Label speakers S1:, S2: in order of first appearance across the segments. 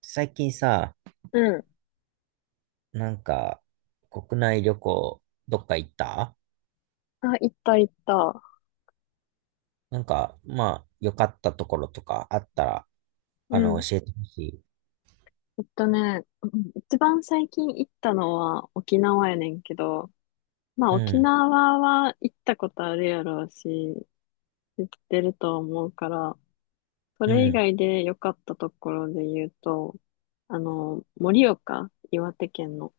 S1: 最近さ、
S2: うん。
S1: なんか、国内旅行、どっか行った？
S2: あ、行った行った。
S1: なんか、まあ、良かったところとかあったら、
S2: うん。
S1: 教えてほしい。
S2: 行ったね。うん、一番最近行ったのは沖縄やねんけど、まあ
S1: う
S2: 沖
S1: ん、
S2: 縄は行ったことあるやろうし、知ってると思うから、そ
S1: う
S2: れ以
S1: ん。
S2: 外で良かったところで言うと、あの、盛岡、岩手県の。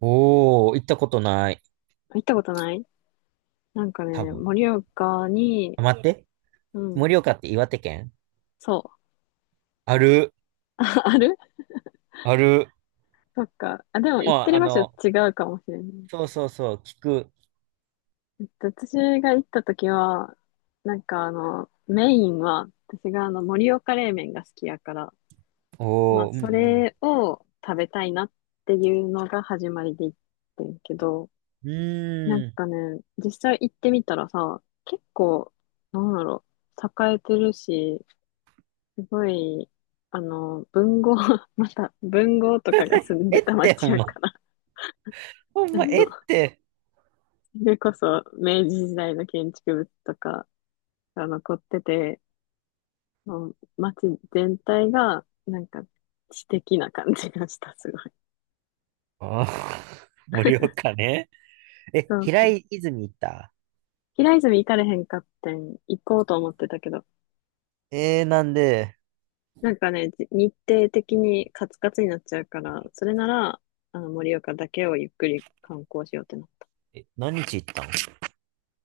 S1: おー、行ったことない。
S2: 行ったことない。なんか
S1: 多
S2: ね、
S1: 分。
S2: 盛岡に、
S1: あ、待って。
S2: うん、
S1: 盛岡って岩手県
S2: そ
S1: ある、
S2: う。ある。
S1: ある。
S2: そっか。あ、でも行っ
S1: も
S2: て
S1: う、
S2: る
S1: あ
S2: 場所
S1: の、
S2: 違うかもしれない。
S1: そうそうそう、聞く。
S2: 私が行った時は、なんかあの、メインは、私があの、盛岡冷麺が好きやから、まあ、
S1: おー、う
S2: そ
S1: ん、
S2: れを食べたいなっていうのが始まりで行ってんけど、
S1: うん。
S2: なん
S1: うーん。
S2: かね、実際行ってみたらさ、結構、なんだろう、栄えてるし、すごい、あの、文豪、また、文豪とかが住ん
S1: え
S2: で
S1: っ
S2: た
S1: て、ほ
S2: 町
S1: ん
S2: や
S1: ま、
S2: から、
S1: ほん
S2: あ
S1: ま、
S2: の、
S1: えっ
S2: そ
S1: て。
S2: れこそ明治時代の建築物とかが残ってて、もう街全体が、なんか、知的な感じがした、すごい。
S1: あー、盛岡ね。え、
S2: そう
S1: 平
S2: そう。
S1: 泉行った？
S2: 平泉行かれへんかってん、行こうと思ってたけど、
S1: えー、なんで？
S2: なんかね、日程的にカツカツになっちゃうから、それなら、あの、盛岡だけをゆっくり観光しようってな。
S1: え、何日行ったん？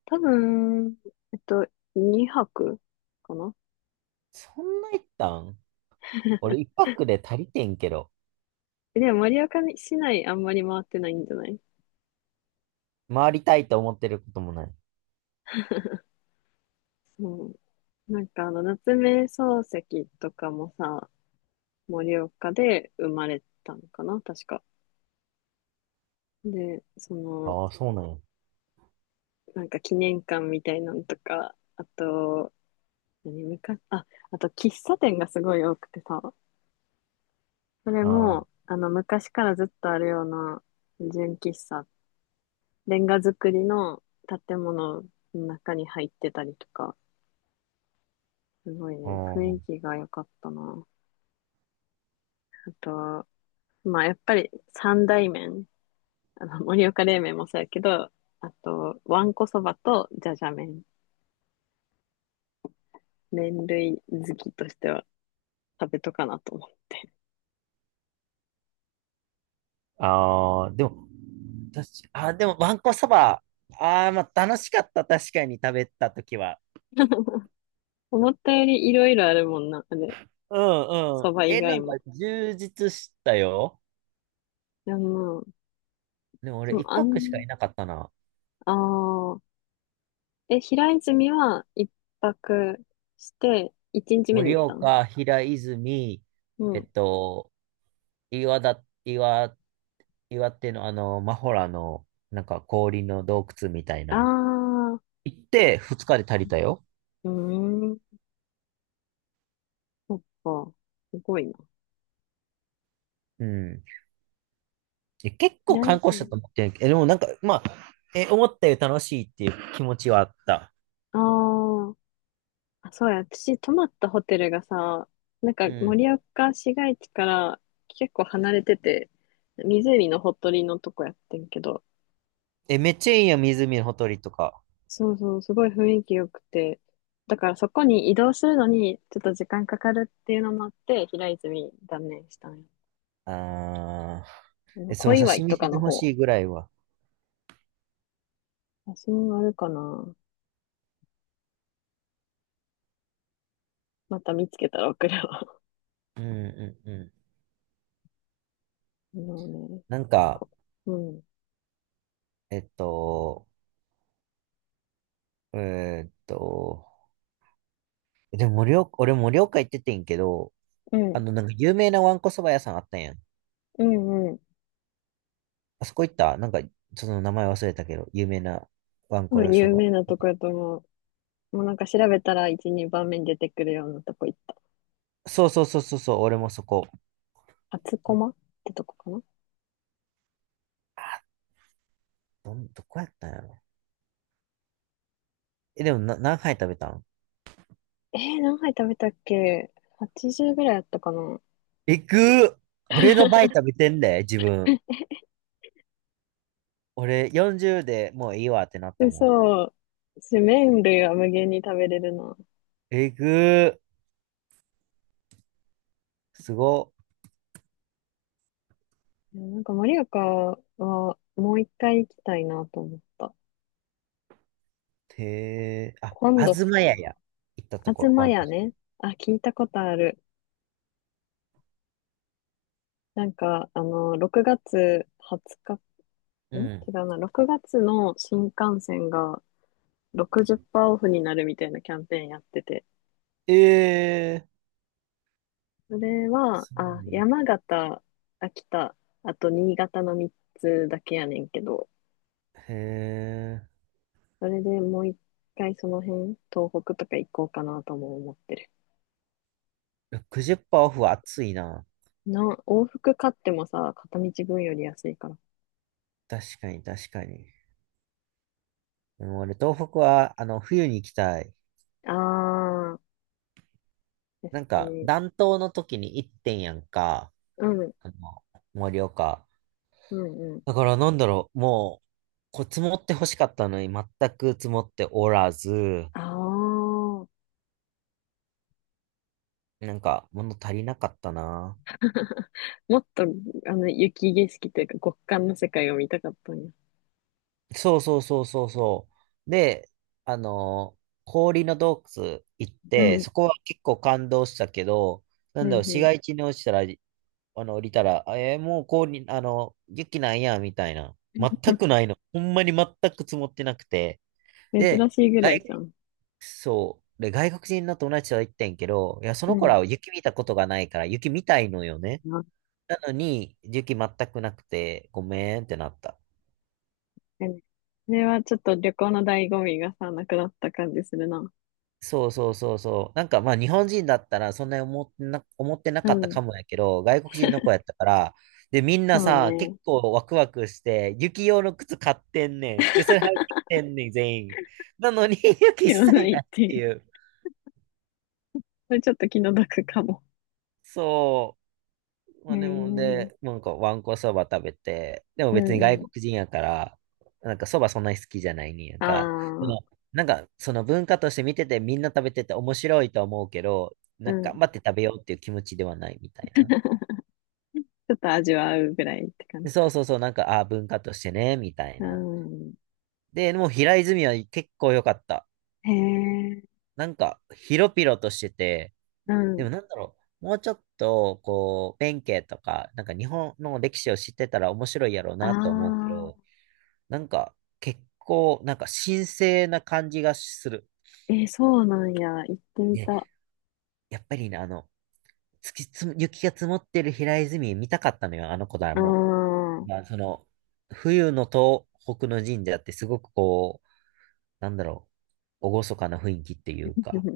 S2: 多分、えっと、2泊かな。
S1: そんな行ったん？俺一泊で足りてんけど、
S2: でも盛岡市内あんまり回ってないんじゃない。
S1: 回りたいと思ってることもない。
S2: そう。なんかあの、夏目漱石とかもさ、盛岡で生まれたのかな確か。で、その、
S1: ああ、そうなんや。
S2: なんか記念館みたいなのとか、あと、何、昔、あ、あと喫茶店がすごい多くてさ、それ
S1: あ
S2: も、あの、昔からずっとあるような純喫茶、レンガ造りの建物の中に入ってたりとか、すごいね、
S1: あ、
S2: 雰囲気が良かったな。あと、まあ、やっぱり三大麺、あの、盛岡冷麺もそうやけど、あと、わんこそばとじゃじゃ麺、麺類好きとしては、食べとかなと思って。
S1: ああー、でも、確かあ、でも、わんこそば、ああ、まあ、楽しかった、確かに食べたときは。
S2: 思ったよりいろいろあるもんな、あれ。
S1: うんうん。
S2: そば以
S1: え、な
S2: 外
S1: んか
S2: も。
S1: 充実したよ。
S2: いや、まあ、
S1: でも
S2: で
S1: 俺
S2: も、
S1: 一
S2: あ
S1: 泊しか
S2: ん、
S1: いなかったな。
S2: ああ、え、平泉は一泊して、一日目に
S1: 盛
S2: 行ったん。
S1: 岡、平泉、
S2: う
S1: えっ
S2: ん。
S1: と、岩だ、岩岩手のマホラの、なんか氷の洞窟みたい
S2: あ
S1: な。
S2: あ、う
S1: 行って二日で足りたよ。
S2: ーん、そっか。すごいな。
S1: うん。え、結構
S2: 平
S1: 観光したと
S2: 泉。
S1: 思ってんけど、え、でもなんか、まあ、え、思ったより楽しいっていう気持ちはあった。
S2: あーあ、そうや。私、泊まったホテルがさ、なんか
S1: うん。
S2: 盛岡市街地から結構離れてて、湖のほとりのとこやってんけど、
S1: え、めっちゃいいやん、湖のほとりとか。
S2: そうそう、すごい雰囲気良くて。だからそこに移動するのにちょっと時間かかるっていうのもあって、平泉断念したんよ。
S1: あー。
S2: あ
S1: え、
S2: の、
S1: そ
S2: 小
S1: の写
S2: 岩井
S1: 真
S2: と
S1: 見せ
S2: か
S1: て
S2: の
S1: ほ
S2: 方。
S1: しいぐらいは。
S2: 写真あるかな。また見つけたら送るわ。
S1: うんうんうん。
S2: あのね、
S1: なんか、
S2: こうん。
S1: えっと、えーっと、でも盛岡、俺盛岡行っててんけど、
S2: うん。
S1: なんか有名なわんこそば屋さんあったんやん。
S2: うんうん。
S1: あそこ行った、なんか、その名前忘れたけど、有名なワン
S2: 多
S1: コ
S2: 分
S1: 屋そ
S2: 有
S1: ば。
S2: 名なとこやと思う。もうなんか調べたら1、2番目に出てくるようなとこ行った。
S1: そうそうそうそうそう、俺もそこ。
S2: 厚駒ってとこかな。
S1: あ、どこやったんやろ。え、でもな、何杯食べたん？
S2: えー、何杯食べたっけ？ 80 ぐらいあったかな。
S1: えぐー。俺の倍食べてんで、自分。俺40でもういいわってなったも
S2: 嘘。麺類は無限に食べれるな。
S1: ん。えぐー、すごっ。
S2: いやなんか、盛岡はもう一回行きたいなと思った。
S1: へえ。あ、
S2: 今
S1: あ
S2: 度
S1: ず
S2: さ、
S1: まやや。行ったところ、
S2: 東
S1: ワンコ。
S2: 屋ね。あ、聞いたことある。なんか、あの、6月20日、ん
S1: う
S2: 違
S1: ん。
S2: うな、6月の新幹線が60%オフになるみたいなキャンペーンやってて。
S1: ええー。
S2: それは、
S1: そ
S2: あ、
S1: うや。
S2: 山形、秋田、あと新潟の3つだけやねんけど、
S1: へえ。
S2: それでもう一回その辺、東北とか行こうかなとも思ってる。
S1: 60%オフは熱いな。
S2: な、往復買ってもさ、片道分より安いから。
S1: 確かに、確かに。でも俺、東北は、冬に行きたい。
S2: ああ、確
S1: なん
S2: か
S1: か、
S2: に。
S1: 暖冬の時に行ってんやんか。
S2: うん、
S1: あの、盛岡。
S2: うん、うん。
S1: だから、なんだろう、もう、こう、積もって欲しかったのに、全く積もっておらず、
S2: ああ、
S1: なんか、物足りなかったな。
S2: もっと、あの、雪景色というか極寒の世界を見たかったんや。
S1: そうそうそうそうそう。で、あの、氷の洞窟行っ
S2: う
S1: て、
S2: ん、
S1: そこは結構感動したけど、な
S2: う
S1: んだろう、市
S2: ん、
S1: 街地に落ちたらあの、降りたら、あえー、もうこうに、雪なんや、みたいな。全くないの。ほんまに全く積もってなくて。
S2: うん。
S1: で、
S2: 珍しいぐらいじ
S1: 外、
S2: ゃん。
S1: そう。で、外国人の友達は言ってんけど、いや、そ
S2: う
S1: の子ら
S2: ん。
S1: は雪見たことがないから、雪見たいのよね。
S2: 確
S1: なのに、雪全くなくて、ごめんってなった。
S2: かに。それはちょっと旅行の醍醐味がさ、なくなった感じするな。
S1: そうそうそうそう。なんかまあ日本人だったらそんなに思ってな
S2: う
S1: かったか
S2: ん。
S1: もやけど、外国人の子やったから、で、みんな
S2: そう
S1: さ、結
S2: ね。
S1: 構ワクワクして、雪用の靴買ってんねん。で、それ履いてきてんねん、全員。なのに、雪一
S2: ではな
S1: 切な
S2: い
S1: いっ
S2: って
S1: て
S2: いう。
S1: いう。
S2: それちょっと気の毒かも。
S1: そう。
S2: え
S1: まあでも、
S2: ー、
S1: で、なんかわんこそば食べて、でも
S2: う
S1: 別
S2: ん
S1: に外
S2: うん。
S1: 国人やから、なんかそばそんなに好きじゃないねんやん
S2: あ
S1: か。その、
S2: あ、
S1: なんか、その文化として見ててみんな食べてて面白いと思うけど、
S2: う
S1: なんか
S2: ん。ち
S1: 頑張って食べようっていう気持ちではないみたいな。
S2: ょっと味わうぐらいって感
S1: で、
S2: じ
S1: そう
S2: か。
S1: そうそう、なんか、ああ、文化としてね、みたい
S2: う
S1: な。
S2: ん。
S1: で、でも平泉は結構良かった。
S2: へえ、
S1: なんか、広々としてて、
S2: う
S1: で
S2: ん。
S1: もなんだろう、もうちょっと、こう、弁慶とか、なんか日本の歴史を知ってたら面白いやろう
S2: あ
S1: なと思うけ
S2: あ、
S1: ど、なんか、結構、なんか神聖な感じがする。
S2: えー、そうなんや。行ってみ
S1: ね、
S2: た。あ
S1: やっぱりね、あの、月つむ、雪が積もってる平泉見たかったのよ、あの子だ
S2: あ、
S1: も、
S2: う
S1: まあ、その、冬の東北の神社ってすごくこう、なんだろう、厳かな雰囲気っていうか、
S2: ん。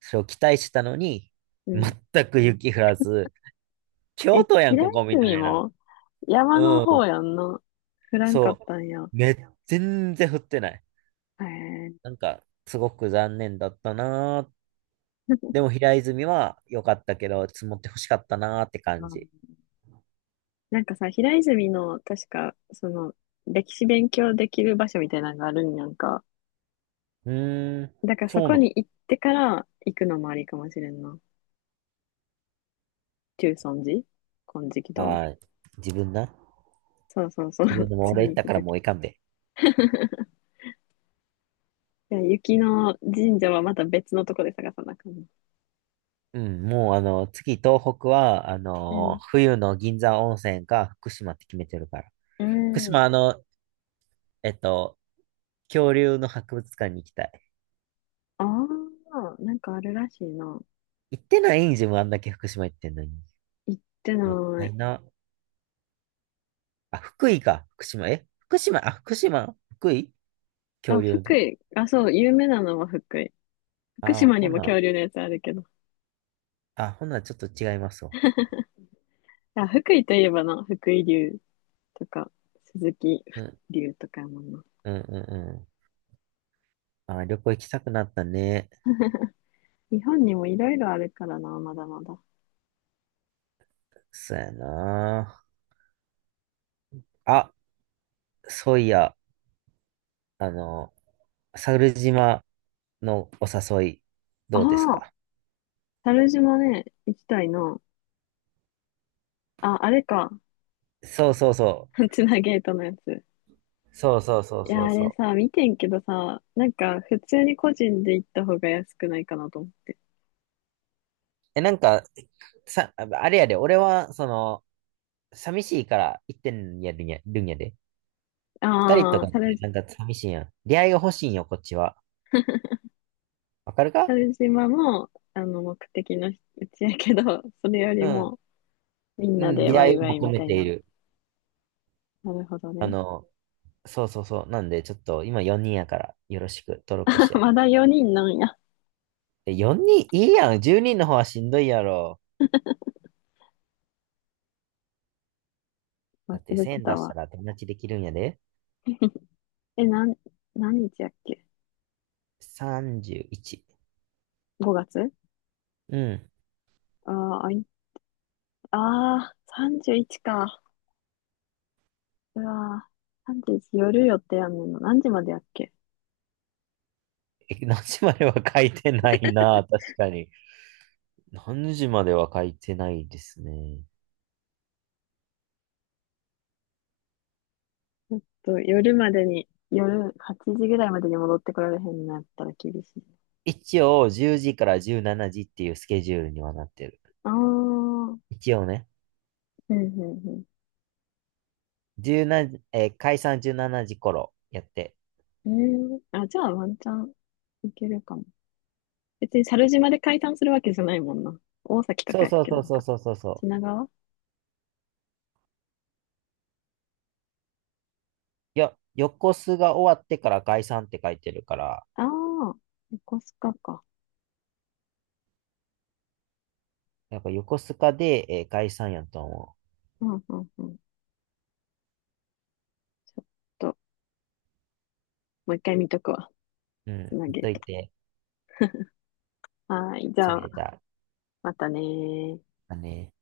S1: それを期待したのに、
S2: うん。
S1: 全く雪降らず、
S2: え、
S1: 京都やん、
S2: 平
S1: ここみ
S2: 泉
S1: たいな。
S2: も山の
S1: う
S2: 方
S1: ん、
S2: やんな。降らんかっ
S1: そ
S2: たんや。
S1: う。全然降ってない。
S2: へえ、
S1: なんか、すごく残念だったなー。でも平泉は良かったけど、積もって欲しかったなーって
S2: う
S1: 感
S2: ん。
S1: じ。
S2: なんかさ、平泉の、確か、その、歴史勉強できる場所みたいなのがあるんやんか。
S1: うーん、
S2: だから
S1: そ
S2: そ
S1: うな
S2: こ
S1: の。
S2: に行ってから行くのもありかもしれんな。中尊寺金色堂。
S1: はい。自分な。
S2: そうそうそう。
S1: 自分 でも俺
S2: 次
S1: 行っ
S2: 行
S1: た
S2: く
S1: から
S2: とき。
S1: も
S2: い
S1: ういかんで。
S2: や、雪の神社はまた別のとこで探さなあかんな。
S1: うん、もう次東北は、
S2: うん。
S1: 冬の銀山温泉か福島って決めてるから。
S2: う
S1: 福
S2: ん。
S1: 島えっと、恐竜の博物館に行きたい。
S2: ああ、なんかあるらしいな。
S1: 行ってないん自分あんだけ福島行ってんのに。
S2: 行ってな
S1: もった
S2: い。
S1: いな。あ、福井か。福島。え、福島、あ、福島、福井
S2: あ、
S1: 恐竜の。
S2: 福井。あ、そう、有名なのは福井。福
S1: あ、
S2: 島に
S1: ほ
S2: も恐
S1: な、
S2: 竜のやつあるけど。
S1: あ、ほな、ちょっと違いますわ。
S2: あ、福井といえばな、福井竜とか、鈴木
S1: うん
S2: 竜とかやもんな。
S1: うんうんうん。あ、旅行行きたくなったね。
S2: 日本にもいろいろあるからな、まだまだ。
S1: そうやな。あ、そういや、あの、猿島のお誘い、
S2: あ
S1: どうです
S2: あ、
S1: か？
S2: 猿島ね、行きたいな。あ、あれか。
S1: そうそうそ
S2: つなゲートのやつ。
S1: う。そうそうそう
S2: いや、
S1: そう
S2: あ
S1: そ
S2: れ
S1: う。
S2: さ、見てんけどさ、なんか、普通に個人で行った方が安くないかなと思って。
S1: え、なんか、さ、あれやで、俺は、その、寂しいから行ってんやるんや、るんやで。二人と
S2: ああ、
S1: かって
S2: 猿、
S1: なんか寂しいやん。出会いが欲しいんよ、こっちは。わかるか？
S2: 猿島も、あの、目的のうちやけど、それより
S1: うん。
S2: も、みん
S1: う
S2: な
S1: ん、
S2: で
S1: 出
S2: ワ
S1: 会
S2: イ
S1: いを
S2: ワイ
S1: 求
S2: み
S1: め
S2: たい
S1: てい
S2: な。
S1: る。
S2: なるほど
S1: あ
S2: ね。
S1: の、そうそうそう。なんで、ちょっと今4人やから、よろしく、登録し や。
S2: まだ4人なんや。
S1: え、4人いいやん。10人の方はしんどいやろ。
S2: 忘
S1: だって
S2: れて
S1: 1000
S2: た
S1: 出し
S2: わ。
S1: たら友達できるんやで。
S2: え、なん、何日やっけ？
S1: 31。
S2: 5 月。
S1: うん。
S2: ああ、あい、ああ、31か。うわあ、31夜予定やんねんの。何時までやっけ。
S1: え、何時までは書いてないな。確かに。何時までは書いてないですね。
S2: ちょっと夜までに、夜8時ぐらいまでに戻ってこられへんなったら厳しい。
S1: 一応、10時から17時っていうスケジュールにはなってる。
S2: ああ、うん
S1: 一応ね。
S2: うん
S1: 17、解散17時頃やって。
S2: うん。ええ、あ、じゃあワンチャンいけるかも。別に猿島で解散するわけじゃないもんな。大崎と
S1: そ
S2: か
S1: う
S2: やっ
S1: そう
S2: け、
S1: そ
S2: な
S1: う
S2: ん
S1: そう
S2: か。
S1: そうそうそう。
S2: 品川。
S1: いや、横須賀終わってから解散って書いてるから、
S2: ああー、横須賀か。
S1: なんか横須賀で、解散やと思う。
S2: うんうんうん。ちょっと、もう一回見とくわ。
S1: う
S2: つ
S1: ん、
S2: な
S1: ほっ
S2: げる
S1: とい
S2: と。
S1: て、
S2: はーい、じ
S1: そ
S2: ゃ
S1: れ
S2: あ、
S1: じゃあ、
S2: またねー。
S1: あね。